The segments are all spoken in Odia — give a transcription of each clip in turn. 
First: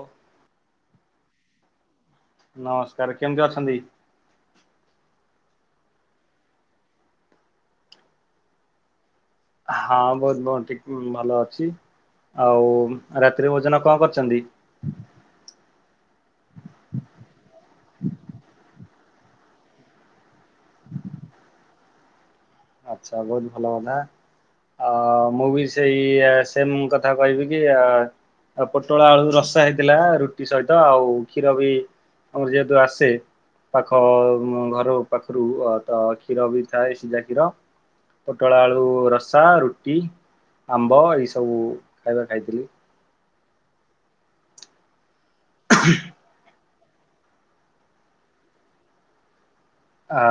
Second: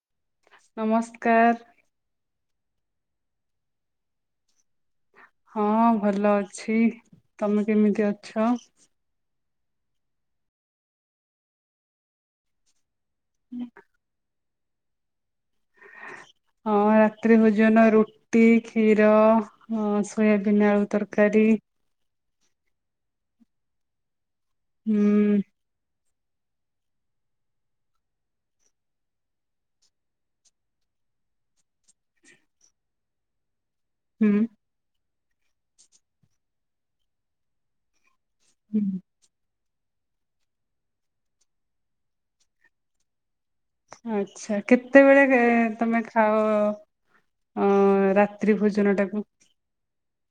ଓ। ନମସ୍କାର। ନମସ୍କାର କେମିତି ଅଛନ୍ତି। ହଁ ଭଲ ଅଛି ତମେ କେମିତି ଅଛ। ହଁ ବହୁତ ବ ଠିକ ଭଲ ଅଛି ଆଉ। ରାତିରେ ଭୋଜନ କଣ କରିଛନ୍ତି। ହଁ ରାତିି ଭୋଜନ ରୁଟି କ୍ଷୀର ସୋୟାବିନ ଆଳୁ ତରକାରୀ। ଟି। ଆଚ୍ଛା ବହୁତ ଭଲ କଥା ଆ ହୁଁ ମୁଁ ବି ସେଇ ସେମ କଥା କହିବି କି ଆ। ଆଉ ପୋଟଳ ଆଳୁ ରସା ହେଇଥିଲା ରୁଟି ସହିତ ଆଉ କ୍ଷୀର ବି। ଆମର ଯେହେତୁ ଆସେ। ପାଖ ହୁଁ ଘର ପାଖରୁ ତ କ୍ଷୀର ବି ଥାଏ ସିଝା କ୍ଷୀର। ପୋଟଳ ଆଳୁ ହୁଁ ରସା ରୁଟି ଆମ୍ବ ଏଇସବୁ ଖାଇବା ଖାଇଥିଲି। ଆଛା କେତେବେଳେ ତମେ ଖାଅ। ଅ ରାତ୍ରି ଭୋଜନ ଟାକୁ। ଅ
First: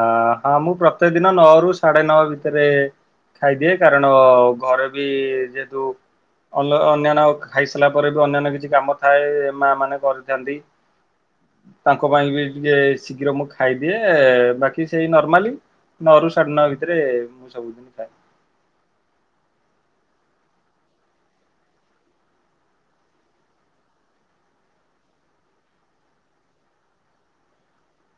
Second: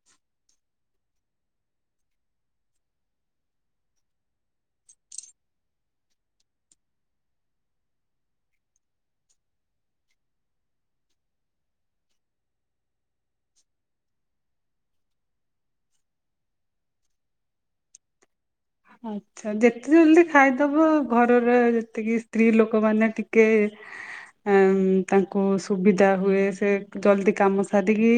ହଁ ମୁଁ ପ୍ରତ୍ୟକ ଦିନ ନଅରୁୁ ସାଢେ ନଅ ଭିତରେ ଖାଇଦିଏ କାରଣ ଘରେ ବି ଯେହେତୁ। ଅ ଅନ୍ୟାନ୍ୟ ଖାଇସାରିଲା ପରେ ବି ଅନ୍ୟାନ୍ୟ କିଛି କାମ ଥାଏ ମା ମାନେ କରିଥାନ୍ତି। ତାଙ୍କ ପାଇଁ ବି ଟିକେ ଶୀଘ୍ର ମୁଁ ଖାଇଦିଏ। ବାକି ସେଇ ନର୍ମାଲି ନଅ ର ସାଢ଼େ ନଅ ଭିତରେ ମୁଁ ସବୁଦିନ ଖାଏ। ଆଚ୍ଛା ଯେତେ ଜଲଦି ଖାଇଦବ ଘରର ଯେତିକି ସ୍ତ୍ରୀ ଲୋକମାନେ ଟିକେ ହ ଆ ତାଙ୍କୁ ସୁବିଧା ହୁଏ ସେ ଜଲଦି କାମ ସାରିକି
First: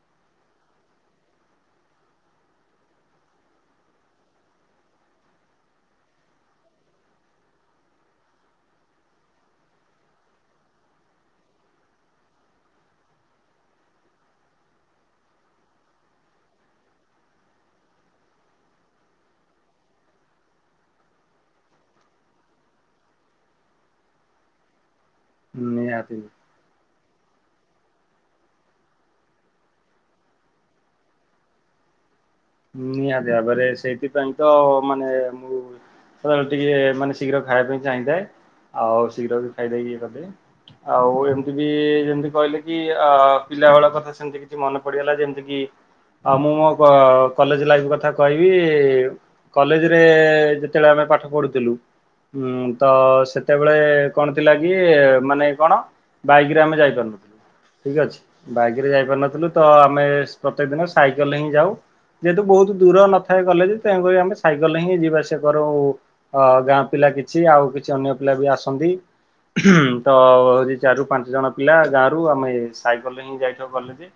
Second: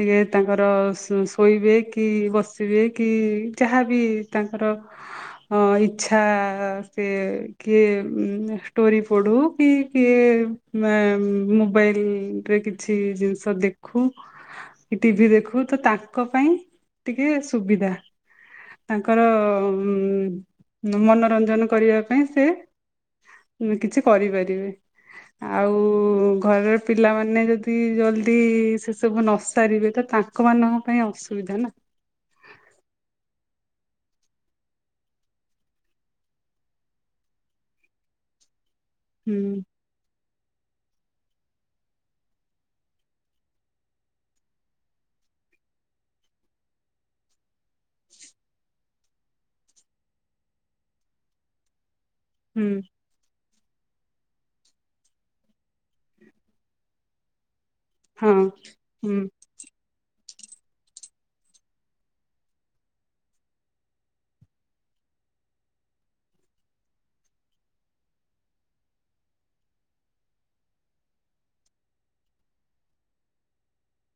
ଟିକେ ତା ତାଙ୍କର ସୋ ଶୋଇବେ କି ବସିବେ କି ଯାହାବି ତାଙ୍କର ହ ହଁ ଇଛା ସେ କିଏ ଷ୍ଟୋରି ପଢୁ କି କିଏ ମେ ମୋବାଇଲରେ କିଛି ଜିନିଷ ଦେଖୁ ଟିଭି ଦେଖୁ ତ ତାଙ୍କ ପାଇଁ ଟିକେ ସୁବିଧା। ତାଙ୍କର ଉ ମନୋରଞ୍ଜନ କରିବା ପାଇଁ ସେ କିଛି କରିପାରିବି ଆଉ ନିହାତି। ଘରେ ପିଲାମାନେ ଯଦି ଜଲଦି ସେ ସବୁ ନସାରିବେ ତ ତାଙ୍କ ମାନଙ୍କ ପାଇଁ ଅସୁବିଧା ନା। ନିହାତି ଭାବରେ ସେଇଥିପାଇଁ ତ ମାନେ ମୁଁ ଖରାବେଳେ ଟିକେ ମାନେ ଶୀଘ୍ର ଖାଇବା ପାଇଁ ଚାହିଁଥାଏ। ଆଉ ହୁଁ ଶୀଘ୍ର ବି ଖାଇଦ ଇଏ କରିଦେ ଆଉ ଏମିତି ବି ଯେମିତି କହିଲେ କି ଅ ପିଲା ବେଳ କଥା ସେମିତି କିଛି ମନେ ପଡିଗଲା ଯେମିତି କି ଆଉ ମୁଁ ମୋ କ ନିଜ ଲାଇଫ କଥା କହିବି କଲେଜରେ ଯେତେବେଳେ ଆମେ ପାଠ ପଢୁଥିଲୁ। ହୁଁ ତ ସେତେବେଳେ କଣ ଥିଲା କି ମାନେ କଣ ବାଇକ ରେ ଆମେ ଯାଇପାରୁନଥିଲୁ। ଠିକ ଅଛି। ହଁ ବାଇକରେ ହୁଁ ଯାଇପାରିନଥିଲୁ ତ ଆମେ ପ୍ରତ୍ୟେକ ଦିନ ସାଇକେଲ ହିଁ ଯାଉ। ଯେହେତୁ ବହୁତ ଦୂର ନଥାଏ କଲେଜ ତେଣୁକରି ଆମେ ସାଇକେଲ ହିଁ ଯିବାଆସ କରୁ ଗାଁ ପିଲା କିଛି ଆଉ କିଛି ଅନ୍ୟ ପିଲା ବି ଆସନ୍ତି। ତ ହଉଛି ଚାରରୁ ପାଞ୍ଚ ଜଣ ପିଲା ଗାଁରୁ ଆମେ ସାଇକେଲରେ ହିଁ ଯାଇଥାଉ କଲେଜ।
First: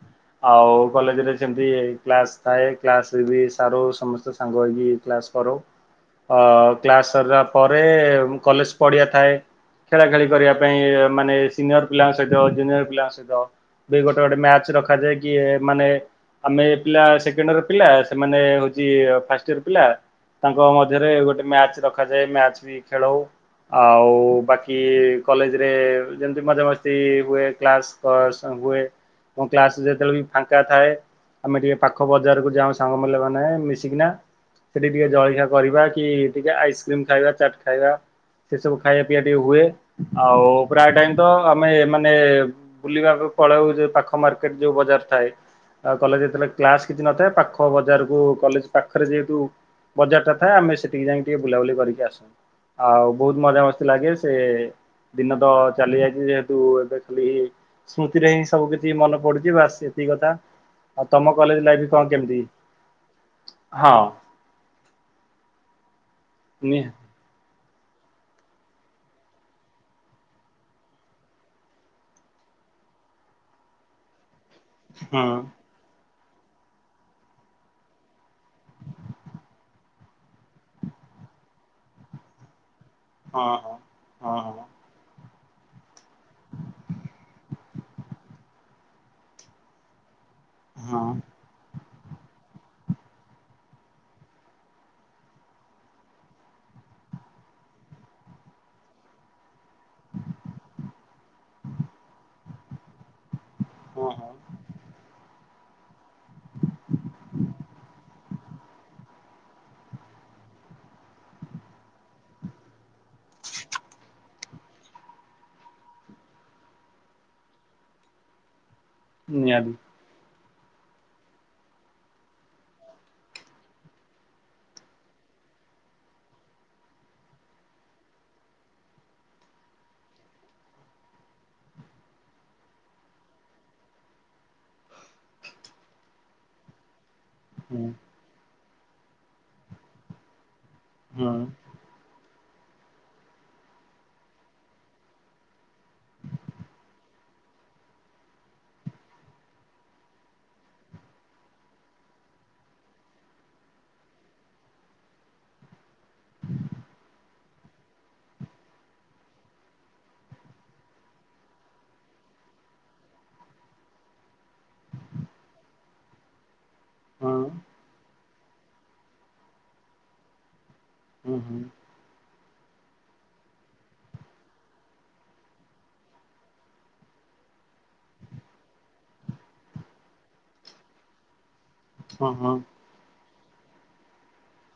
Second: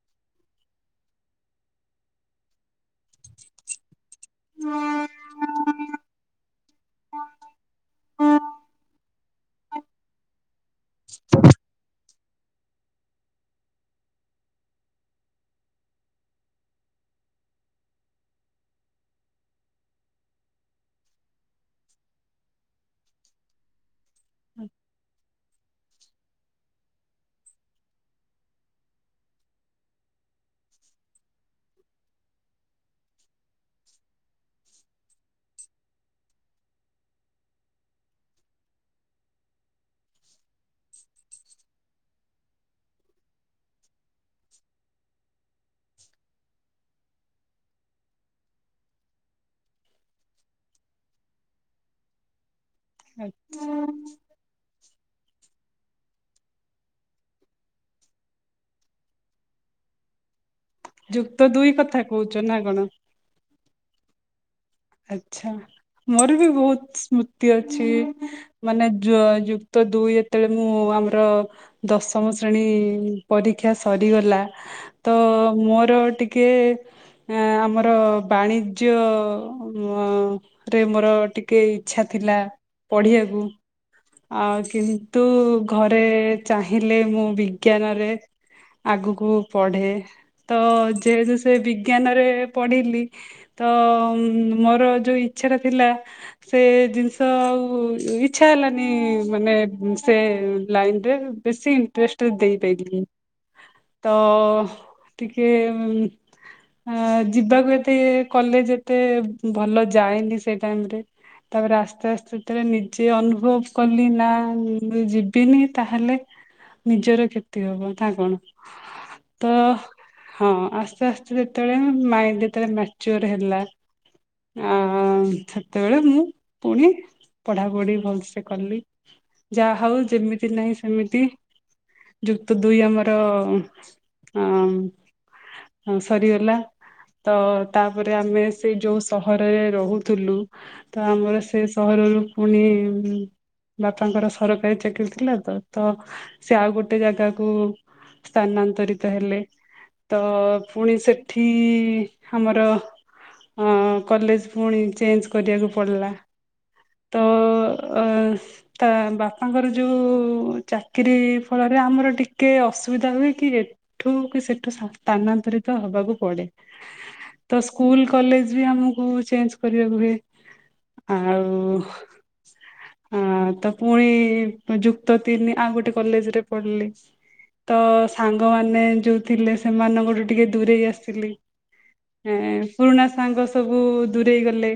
ଆଉ କଲେଜ ରେ ସେମତି କ୍ଲାସ ଥାଏ କ୍ଲାସ ବି ସାରୁ ସମ ତ ସାଙ୍ଗ ହେଇକି କ୍ଲାସ କରୁ। ଅ କ୍ଲାସ ସରିଲା ପରେ ମୁ କଲେଜ ପଡିଆ ଥାଏ ଖେଳା ଖେଳି କରିବା ପାଇଁ ମାନେ ସିନିୟର ପିଲାଙ୍କ ସହିତ ଜୁନିୟର ପିଲାଙ୍କ ସହିତ ବି ଗୋଟେ ଗୋଟେ ମ୍ୟାଚ୍ ରଖାଯାଏ କି ମାନେ ଆମେ ପିଲା ସେକେଣ୍ଡ ଅର୍ ପିଲା ସେମାନେ ହଉଛି ଫାଷ୍ଟ ଇଅର୍ ପିଲା। ତାଙ୍କ ମଧ୍ୟରେ ଗୋଟେ ମ୍ୟାଚ ରଖାଯାଏ। ମ୍ୟାଚ ବି ଖେଳଉ ଆଉ ବାକି କଲେଜରେ ଯେମତି ମଜାମସ୍ତି ହୁଏ କ୍ଲାସ୍ ହୁଏ। କ୍ଲାସ ଯେତେବେଳେ ବି ଫାଙ୍କା ଥାଏ ଆମେ ଟିକେ ପାଖ ବଜାରକୁ ଯାଉ ସାଙ୍ଗମାନେ ମାନେ ମିଶିକିନା ସେଠି ଟିକେ ଜଳଖିଆ କରିବା କି ଟିକେ ଆଇସକ୍ରିମ ଖାଇବା ଚାଟ୍ ଖାଇବା ସେ ସବୁ ଖାଇବା ପିଇବା ଟିକେ ହୁଏ। ଆଉ ପ୍ରାୟ ଟାଇମ ତ ଆମେ ମାନେ ବୁଲିବା ପଳାଉ ଯେଓ ପାଖ ମାର୍କେଟ ଯୋଉ ବଜାର ଥାଏ। ଆଉ କଲେଜ ରେ ଯେତେ ବେଳେ କ୍ଲାସ୍ କିଛି ନ ଥାଏ ତ ପାଖ ବଜାର କୁୁ କଲେଜ ପାଖରେ ଯେହେତୁ ବଜାର ଟା ଥାଏ ଆମେ ସେଠକି ଯାଇକ ଟିକେ ବୁଲାବୁଲି କରିକି ଆସୁ। ଆଉ ବହୁତ ମଜାମସ୍ତି ଲାଗେ ସେ ଦିନ ତ ଚାଲି ଯାଇଛି ଯେହେ ତୁ ଏବେ ଖାଲି ସ୍ମୃତିରେ ହିଁ ସବୁ କିଛି ମନେ ପଡୁଛି ବାସ୍ ଏତିକି। ଆଉ ତମ ଯୁକ୍ତ କଲେଜ ଦୁଇ ଲାଇଫ କଥା କଣ କହୁଛ କେମିତି? ନା କଣ? ହଁ। ଆଛା ମୋର ବି ନିହା ବହୁତ ସ୍ମୃତି ଅଛି। ମାନେ ଯ ଯୁକ୍ତ ଦୁଇ ଯେତେବେଳେ ମୁଁ ଆମର ଦଶମ ଶ୍ରେଣୀ ପରୀକ୍ଷା ସରିଗଲା ତ ହଁ। ମୋର ଟିକେ ଟିକେ ଆମର ବାଣିଜ୍ୟ ମ ରେ ମୋର ଟିକେ ଇଚ୍ଛା ଥିଲା। ପଢିବାକୁ ହଁ ହଁ ହଁ ଆଉ କି ନ୍ତୁ ଘରେ ଚାହିଁଲେ ମୁଁ ବିଜ୍ଞାନ ରେ ଆଗକୁ ପଢେ। ତ ହଁ ଯେହେତୁ ସେ ବିଜ୍ଞାନରେ ପଢିଲି ତ ମୋର ଯୋଉ ଇଚ୍ଛାଟା ଥିଲା, ସେ ଜିନିଷ ଆଉ ଇଚ୍ଛା ହେଲାନି ମାନେ ସେ ଲାଇନରେ ବେଶି ଇଣ୍ଟ୍ରେଷ୍ଟ ଦେଇପାଇଲିନି। ହଁ ତ ହଁ ଟିକେ ଉଁ ଆଁ ଯିବାକୁ ଏତେ କଲେଜ ଏତେ ଭଲ ଯାଏନି ସେଇ ଟାଇମରେ ତାପରେ ଆସ୍ତେ ଆସ୍ତେ ଯେତେବେଳେ ନିଜେ ଅନୁଭବ କଲି ନା ମୁଁ ଯିବିନି ତାହେଲେ ନିଜର କ୍ଷତି ହବ। ତା କଣ? ତ ମ୍ୟାମ୍ ହଁ ଆସ୍ତେ ଆସ୍ତେ ଯେତେବେଳେ ମୋ ମାଇଣ୍ଡ ଯେତେବେଳେ ମ୍ୟାଚୁଅର୍ ହେଲା ଆ ସେତେବେଳେ ମୁଁ ପୁଣି ପଢାପଢି ଭଲସେ କଲି ଯାହଉ ଯେମିତି ନାହିଁ ସେମିତି ଯୁକ୍ତ ଦୁଇ ଆମର ଅ ହଁ ସରିଗଲା ତ ତାପରେ ଆମେ ସେଇ ଯୋଉ ସହର‌ରେ ରହୁଥୁଲୁ ତ ହଁ ଆମର ସେ ସହରରୁ ପୁଣି ବାପାଙ୍କର ସରକାରୀ ଚାକିରୀ ଥିଲା ତ, ତ ସେ ଆଉ ଗୋଟେ ଜାଗାକୁ ସ୍ଥାନାନ୍ତରିତ ହେଲେ ତ ପୁଣି ସେଠି ଆମର ଅ କଲେଜ ପୁଣି ଚେଞ୍ଜ କରିବାକୁ ପଡ଼ିଲା ତ ଅ ତା ବାପାଙ୍କର ଯୋଉ ଚାକିରୀ ଫଳ ରେ ଆମର ଟିକେ ଅସୁବିଧା ହୁଏ କି ଏଠୁ କି ସେଠୁ ସାତ୍ ସ୍ଥାନାନ୍ତରିତ ହବାକୁ ପଡେ। ହଁ ତ ସ୍କୁଲ କଲେଜ ବି ଆମକୁ ଚେଞ୍ଜ କରିବାକୁ ହୁଏ। ଆଉ ହଁ ତ ପୁଣି ଯୁକ୍ତ ତିନି ଆଉ ଗୋଟେ କଲେଜରେ ପଢିଲି। ତ ସାଙ୍ଗମାନେ ଯୋଉ ଥିଲେ ସେମାନଙ୍କଠୁ ଟିକେ ଦୂରେଇ ଆସିଲି। ଏଁ ପୁରୁଣା ସାଙ୍ଗ ସବୁ ଦୂରେଇ ଗଲେ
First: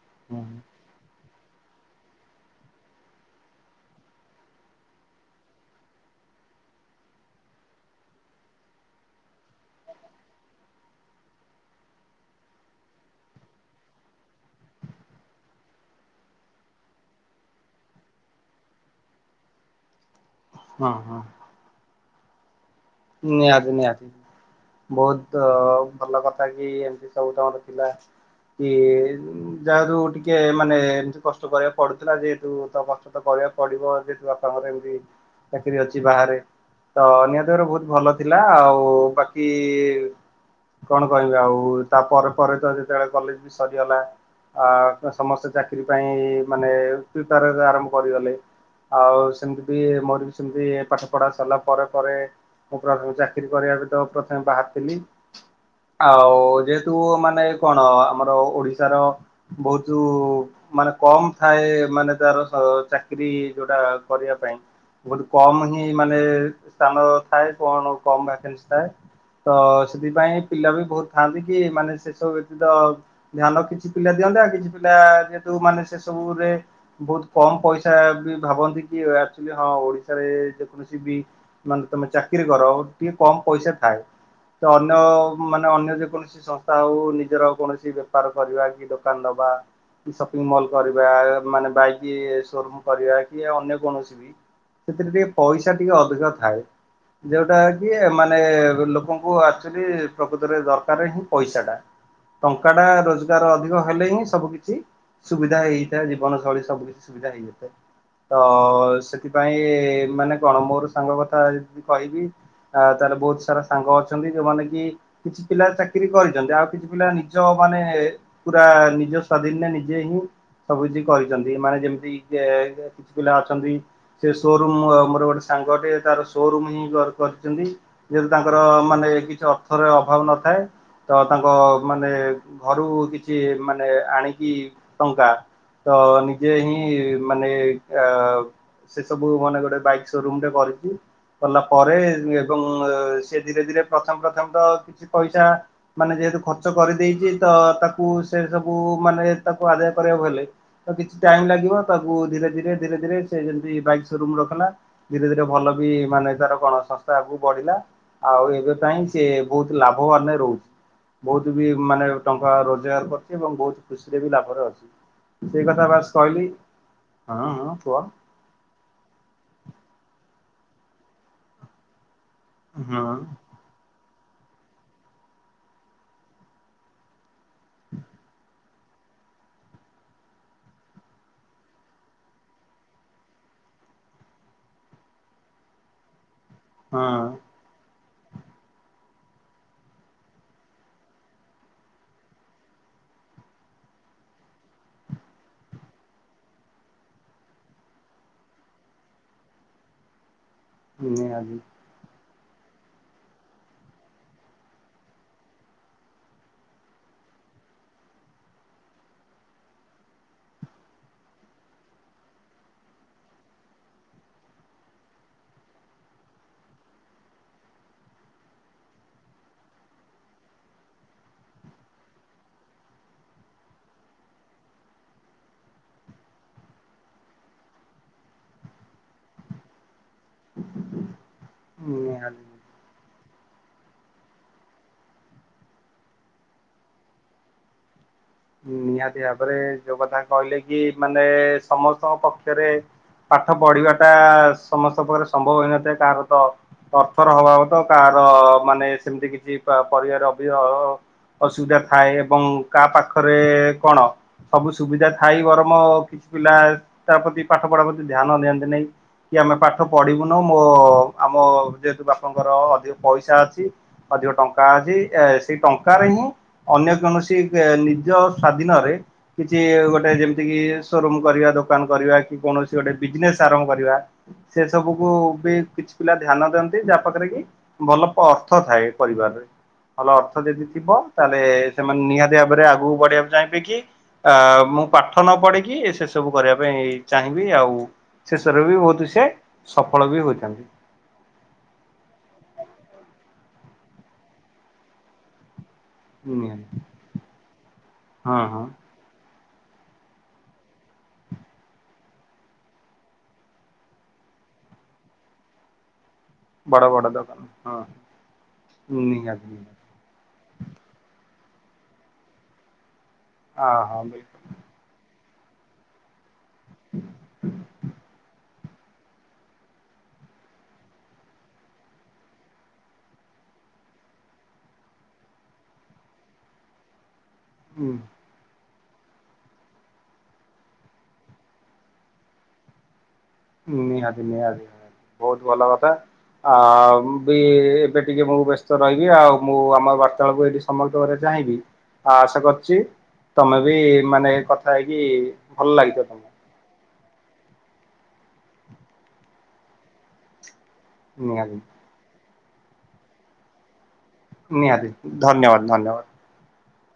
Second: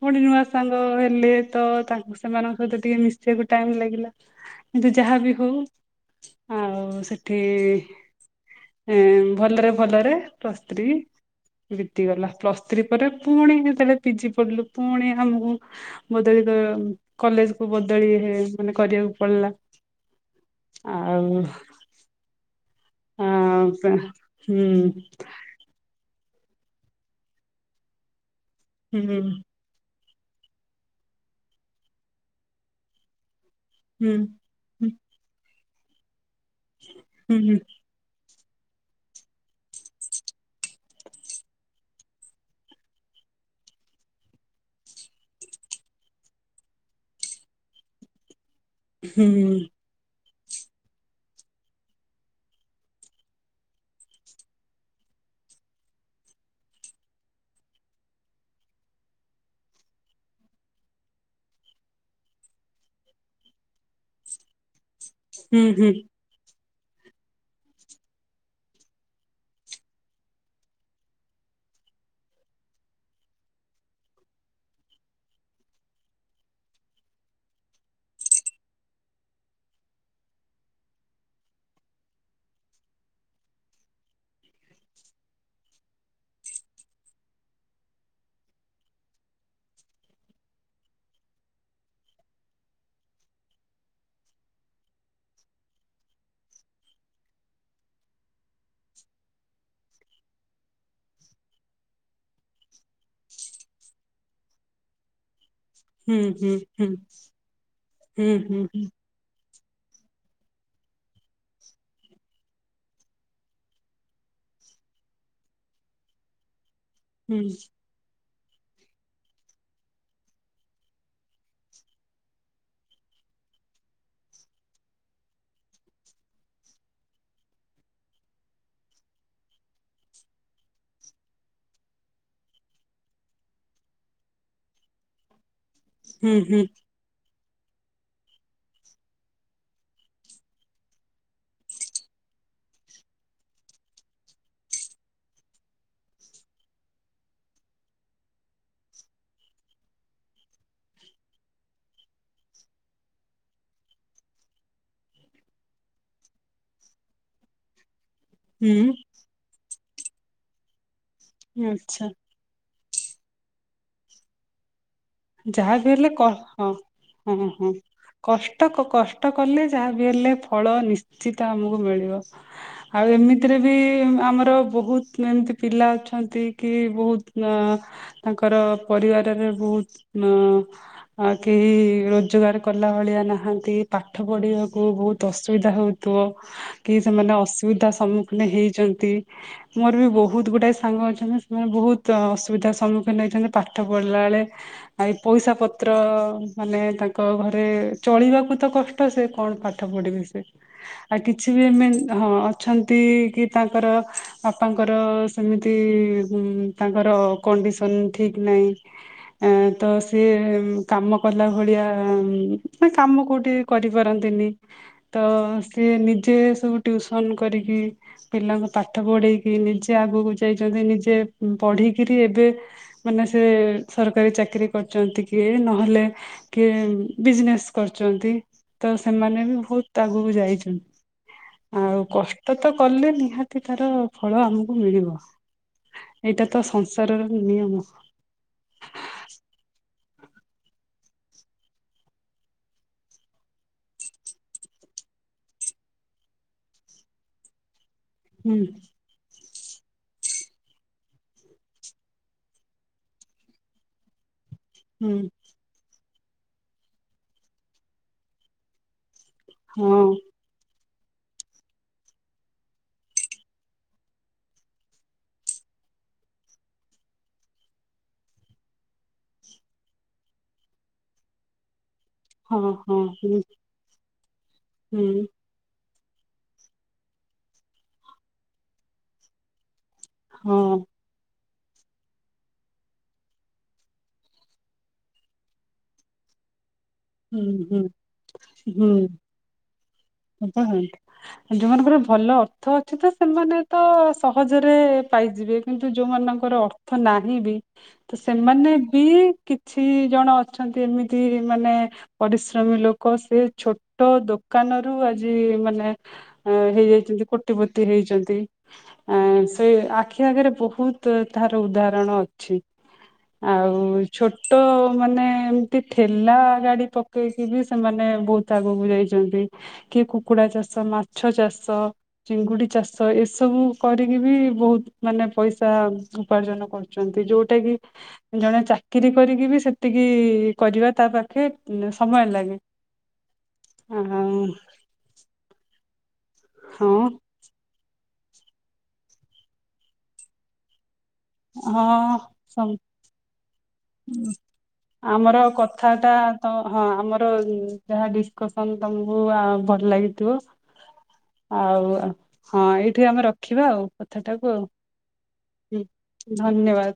ପୁଣି ନୂଆ ସାଙ୍ଗ ହେଲେ। ତ ତାଙ୍କୁ ସେମାନଙ୍କ ସହିତ ଟିକେ ମିଶିବାକୁ ଟାଇମ ଲାଗିଲା। କିନ୍ତୁ ଯାହାବି ହଉ ଆଉ ସେଠି ଏ ଭଲରେ ଭଲରେ ପ୍ଲସ୍ ଥ୍ରୀ ବିତିଗଲା। ପ୍ଲସ୍ ଥ୍ରୀ ପରେ ପୁଣି ହେତେବେଳେ ପିଜି ପଢିଲୁ, ପୁଣି ଆମକୁ ବଦଳି କଲେଜକୁ ବଦ ବଦଳି ହେ ମାନେ କରିବାକୁ ପଡିଲା। ଆଉ ଆ ନିହାତି ନିହାତି ହୁଁ ବହୁତ ଭଲ କ ଥା କି ଏମତି ସବୁ ତମର ଥିଲା କି ହୁଁ ଯାହାବି ହଉ ଟିକ ଟିକେ ମାନେ ଏମତି କଷ୍ଟ କରିବାକୁ ପଡୁଥିଲା ଯେହେତୁ ତ କଷ୍ଟ ତ କରିବାକୁ ପଡିବ, ହୁଁ ଯେହେତୁ ବାପାଙ୍କର ଏମତି ଚାକିରୀ ଅଛି ବାହାରେ, ତ ହୁଁ ନିହାତି ଭାବରେ ବହୁତ ଭଲ ଥିଲା ଆଉ ବାକି କଣ କହିବି ଆଉ ତାପରେ ପରେ ତ ଯେତେବେଳେ କଲେଜ ବି ସରିଗଲା ଆ ସମସ୍ତେ ଚାକିରୀ ପାଇଁ ମାନେ ପ୍ରିପେୟାରରେ ଆରମ୍ଭ କରିଗଲେ ହୁଁ ଆଉ ହୁଁ ସେମତି ବି ମୋର ବି ସେମତି ପାଠ ପଢା ସରିଲା ପରେ ପରେ ମୁଁ ପ୍ରଥମେ ଚାକିରୀ କରିବାକୁ ତ ପ୍ରଥମେ ବାହାରିଥିଲି ଆଉ ଯେହେତୁ ମାନେ କଣ ଆମର ଓଡିଶାର ବହୁତୁ ମାନେ କମ ଥାଏ ମାନେ ତାର ସ ଚାକିରୀ ଯୋଉଟା କରିବା ପାଇଁ ବହୁତ କମ ହୁଁ ହିଁ ମାନେ ସ୍ଥାନ ଥାଏ କଣ କମ ଭ୍ୟାକାନ୍ସି ଥାଏ ତ ସେଥିପାଇଁ ପିଲା ବି ବହୁତ ଥାଆନ୍ତି କି ମାନେ ସେସବୁ ବ୍ୟତୀତ ଧ୍ୟାନ କିଛି ପିଲା ଦିଅନ୍ତି ଅନ୍ତି ଆଉ କିଛି ପିଲା ଯେହେତୁ ମାନେ ସେସବୁରେ ବହୁତ କମ ପଇସା ବି ଭାବନ୍ତି କି ଆକଚୁଅଲି ହଁ ଓଡିଶାରେ ଯେକୌଣସି ବି ମାନେ ତମେ ଚାକିରୀ କର ଟିକେ କମ ପଇସା ଥାଏ। ତ ଅନ୍ୟ, ମାନେ ଅନ୍ୟ ଯେକୌଣସି ସଂସ୍ଥା ହଉ, ନିଜର କୌଣସି ବେପାର କରିବା କି ଦୋକାନ ଦବା ବା ସପିଙ୍ଗ ମଲ୍ କରିବା ମାନେ, ବାଇକ ସୋ ରୁମ କରିବା, କି ଅନ୍ୟ କୌଣସି ବି ସେଥିରେ ଟିକେ ପଇସା ଟିକେ ଅଧିକ ଥାଏ। ଯୋଉଟା କି ମାନେ ଲୋକଙ୍କୁ ଆଚୁଆଲି ପ୍ରକୃତରେ ଦରକାର ହିଁ ପଇସାଟା ଟଙ୍କା ଟା ରୋଜଗାର ଅଧିକ ହେଲେ ହିଁ ସବୁ କିିଛି ସୁବିଧା। ସୁବଧା ହେଇଯାଇଥାଏ ହୁଁ ଜୀବନ ହୁଁ ଶୈଳୀ ସବୁ କିିଛି ହୁଁ ସୁବିଧା ହେଇଯାଇଥାଏ। ହୁଁ ତ ହୁଁ ସେଥିପାଇଁ ମାନେ କଣ, ମୋର ସାଙ୍ଗ କଥା ଯ କହିବି। ଆ ତାହେଲେ ବହୁତ ସାରା ସାଙ୍ଗ ଅଛନ୍ତି, ଯୋଉମାନେ କି କିଛି ପିଲା ଚାକିରି କରିଛନ୍ତି ଆଉ କିଛି ପିଲା ନିଜ ହୁଁ ମାନେ ପୁରା ନିଜ ସ୍ଵାଧୀନରେ ନିଜେ ହିଁ ସବୁ କିଛି କରିଛନ୍ତି, ମାନେ ଯେମିତି କିଛି ପିଲା ଅଛନ୍ତି, ସେ ସୋରୁମ ମୋର ଗୋଟେ ସାଙ୍ଗଟେ ତାର ସୋରୁମ ହିଁ କରିଛନ୍ତି, ଯେହେତୁ ତାଙ୍କର ମାନେ କିଛି ଅର୍ଥର ଅଭାବ ନଥାଏ। ତ ତାଙ୍କ ମାନେ ଘରୁ କିଛି, ମାନେ ଆଣିକି ଟଙ୍କା ତ ହୁଁ ନିଜେ ହୁଁ ହିଁ ମାନେ ସେ ସବୁ ମାନେ ଗୋଟେ ବାଇକ ସୋରୁମଟେ କରିଛି। ଗଲା ପରେ ଏବଂ ସେ ଧୀରେ ଧୀରେ ପ୍ରଥମ ପ୍ରଥମ ତ କିଛି ପଇସା ମାନେ ଖର୍ଚ୍ଚ କରିଦେଇଛି ତ, ତାକୁ ସେ ସବୁ ମାନେ ତାକୁ ଆଦାୟ କରିବାକୁ ହେଲେ ତ କିଛି ଟାଇମ ଲାଗିବ, ତାକୁ ଧୀରେ ଧୀରେ ଧୀରେ ଧୀରେ ସେ ଯେମତି ବାଇକ୍ ସୋରୁମ ରଖିଲା, ଧୀରେ ଧୀରେ ଭଲ ବି ମାନେ ତାର ଗଣ ସଂସ୍ଥା ଆଗକୁ ବଢିଲା ଆଉ ଏବେ ହୁଁ ପାଇଁ ସେ ବହୁତ ଲାଭବାନ ନ ରହୁଛି, ବହୁତ ବି ଆଚ୍ଛା ମାନେ ଟଙ୍କା ରୋଜଗାର କରୁଛି ଏବଂ ବହୁତ ଖୁସିରେ ବି ଲାଭରେ ଅଛି ସେଇ ଯାହା କଥା ବି ହେଲେ ବାସ୍ କ କହିଲି ହଁ ହୁଁ ହଁ ହୁଁ ହଁ କୁହ କଷ୍ଟ, କଷ୍ଟ କଲେ, ଯାହା ବିି ହେଲେ ଫଳ ନିଶ୍ଚିତ ଆମକୁ ମିଳିବ ହଁ ଆଉ ଏମିତିରେ ବି ଆମର ବହୁତ ଏମିତି ପିଲା ଅଛନ୍ତି କି ବହୁତ ତାଙ୍କର ପରିବାରରେ ବହୁତ ଅ ଆ କେହି ରୋଜଗାର କଲା ଭଳିଆ ନାହାନ୍ତି ପାଠ ପଢିବାକୁ ବହୁତ ଅସୁବିଧା ହଉଥିବ କି ସେମାନେ ହଁ ଅସୁବିଧା ସମ ମାନେ ହେଇଛନ୍ତି ମୋର ବି ବହୁତ ଗୁଡାଏ ସାଙ୍ଗ ଅଛନ୍ତି, ସେମାନେ ବହୁତ ଅସୁବିଧାର ସମ୍ମୁଖୀନ ହେଇଛନ୍ତି। ପାଠ ପଢିଲା ବେଳେ ଆ ପଇସା ପତ୍ର ମାନେ, ତାଙ୍କ ଘରେ ଚଳିବାକୁ ତ କଷ୍ଟ, ସେ କଣ ପାଠ ପଢ ଆଉ କିଛି ନିହାତି ବି ହଁ ଅଛନ୍ତି କି, ତାଙ୍କର ବାପାଙ୍କର ସେମିତି ତାଙ୍କର କଣ୍ଡିସନ ଠିକ ନାହିଁ। ତ ସିଏ କାମ କଲା ଭଳିଆ, ମାନେ କାମ କୋଉଠି କରିପାରନ୍ତିନି। ତ ସିଏ ନିଜେ ସବୁ ଟିଉସନ କରିକି, ପିଲା ଙ୍କୁ ପାଠ ପଢେଇକି ଯ ଆଗକୁ ଯାଇଛନ୍ତି, ନିଜେ ପଢିକରି ଏବେ, ମାନେ, ସେ ସରକାରୀ ଚାକିରୀ କରଛନ୍ତି କିଏ, ନହେଲେ କିଏ ବିଜନେସ୍ କରୁଛନ୍ତି। ତ ସେମାନେ ବି ବହୁତ ଆଗକୁ ଯାଇଛନ୍ତି, ଆଉ ନିହାତି। କଷ୍ଟ ତ କଲେ ନିହାତି ତାର ଫଳ ଆମକୁ ମିଳିବ, ଏଇଟା ତ ସଂସାରର ନିୟମ। ନିହାତି ଭାବରେ, ଯୋଉ କଥା କହିଲେ କି -ମାନେ ସମସ୍ତଙ୍କ ପକ୍ଷରେ ପାଠ ପଢିବା ଟା ସମସ୍ତ ପ୍ରକାର ସମ୍ଭବ ହୋଇନଥାଏ, କାହାର ତ ଅର୍ଥର ଅଭାବ କାହାର ହୁଁ ମାନେ ସେମିତି କିଛି ପରିବାର ଅ ବି ଅସୁବିଧା ଥାଏ ଏବଂ କା ପାଖରେ କଣ ସବୁ ସୁବିଧା ହୁଁ ଥାଇ ଗରମ କିଛି ପିଲା ତା ପ୍ରତି ପାଠ ପଢା ପ୍ରତି ଧ୍ୟାନ ଦିଅନ୍ତି ନାହିଁ। କି ଆମେ ପାଠ ହଁ ପଢ଼ିବୁନୁ, ମୋ ଆମ ଯେହେତୁ ବାପାଙ୍କର ଅଧିକ ପଇସା ଅଛି, ଅଧିକ ଟଙ୍କା ଅଛି, ସେଇ ଟଙ୍କାରେ ହି [unintelligible] ଅନ୍ୟ କୌଣସି ନିଜ ସ୍ୱାଧୀନରେ କିଛି ଗୋଟେ ଯେମତିକି, ସୋରୁମ କରିବା, ଦୋକାନ କରିବା କି କୌଣସି ଗୋଟେ ହଁ ହଁ। ବିଜନେସ୍ ଆରମ୍ଭ କରିବା ସେ ହୁଁ ସବୁକୁ ବି କିଛି ପିଲା ଧ୍ୟାନ ଦିଅନ୍ତି ଯାହା ପାଖରେ କି ଭଲ ଅର୍ଥ ଥାଏ ପରିବାରରେ ଭଲ ଅର୍ଥ ହଁ ଯଦି ଥିବ ତାହେଲେ ସେମାନେ ନିହାତି ଭାବରେ ଆଗକୁ ପଢିବାକୁ ଚାହିଁବେ କିି ଅ ମୁଁ ପାଠ ନ ପଢିକି ସେ ସବୁ କରିବା ପାଇଁ ହୁଁ ଚାହିଁବି ଆଉ। ହୁଁ ଶେଷରେ ବି ହୁଁ ବହୁତ ସେ ସଫଳ ବି ହୋଇଥାନ୍ତି ଯୋଉ ମମାନ ଉପରେ ଭଲ ଅର୍ଥ ଅଛି ତ ସେମାନେ ତ ସହଜରେ ପାଇଯିବେ। କିନ୍ତୁ ଯୋଉମାନଙ୍କର ନିହାତି ଅର୍ଥ ନାହିଁ ବି ତ ହଁ ହଁ ସେମାନେ ବି କିଛି ଜଣ ଅଛନ୍ତି ଏମିତି ମାନେ ପରିଶ୍ରମୀ ଲୋକ ସେ ଛୋଟ ଦୋକାନରୁୁ ଆଜି ମାନେ ବଡ ବଡ ହେଇଯାଇଛନ୍ତି ଦୋକାନ ହଁ କୋଟିପତି ହେଇଛନ୍ତି ଆ ନିହାତି ସେ ନିହାତି ଆଖି ଆଗରେ ବହୁତ ତାର ଉଦାହରଣ ଅଛି ହଁ ହଁ ଆଉ ଛୋଟ ମାନେ ଏମିତି ଠେଲା ଗାଡି ପକେଇକି ବି ସେମାନେ ବହୁତ ଆଗକୁ ଯାଇଛନ୍ତି କି କୁକୁଡା ଚାଷ ମାଛ ଚାଷ ଚିଙ୍ଗୁଡି ଚାଷ ଏସବୁ କରିକି ବି ବହୁତ ମାନେ ପଇସା ଉପାର୍ଜନ କରୁଛନ୍ତି। ଯୋଉଟା କି ବିଲକୁଲ ଜଣେ ଚାକିରି କରିକି ବି ସେତିକି କରିବା ତା ପାଖେ ସମୟ ଲାଗେ ନିହାତି ଆଉ ନିହାତି ନି ବହୁତ ଭଲ କଥା ଆ ହଁ ବି ଏବେ ଟିକେ ମୁଁ ବ୍ୟସ୍ତ ରହିବି ଆଉ ମୁଁ ଆମ ବାର୍ତ୍ତା ବେଳକୁ ଏଠି ସମସ୍ତେ ଚାହିଁବି ହଁ ଆଶା ସମ କରୁଛି ତମେ ବି ମାନେ କଥା ହେଇକି ଆମର ଭଲ ଲାଗିଥ କଥାଟା ତମକୁ ତ ହଁ ଆମର ଯାହା ଡିସକସନ ତମକୁ ଭଲ ଲାଗିଥିବ ନିହାତି ଆଉ ହଁ ଏଇଠି ଆମେ ରଖିବା ଆଉ। ଆ ନିହାତି ଧନ୍ୟବାଦ ହ ଧନ୍ୟବାଦ। ଧନ୍ୟବାଦ।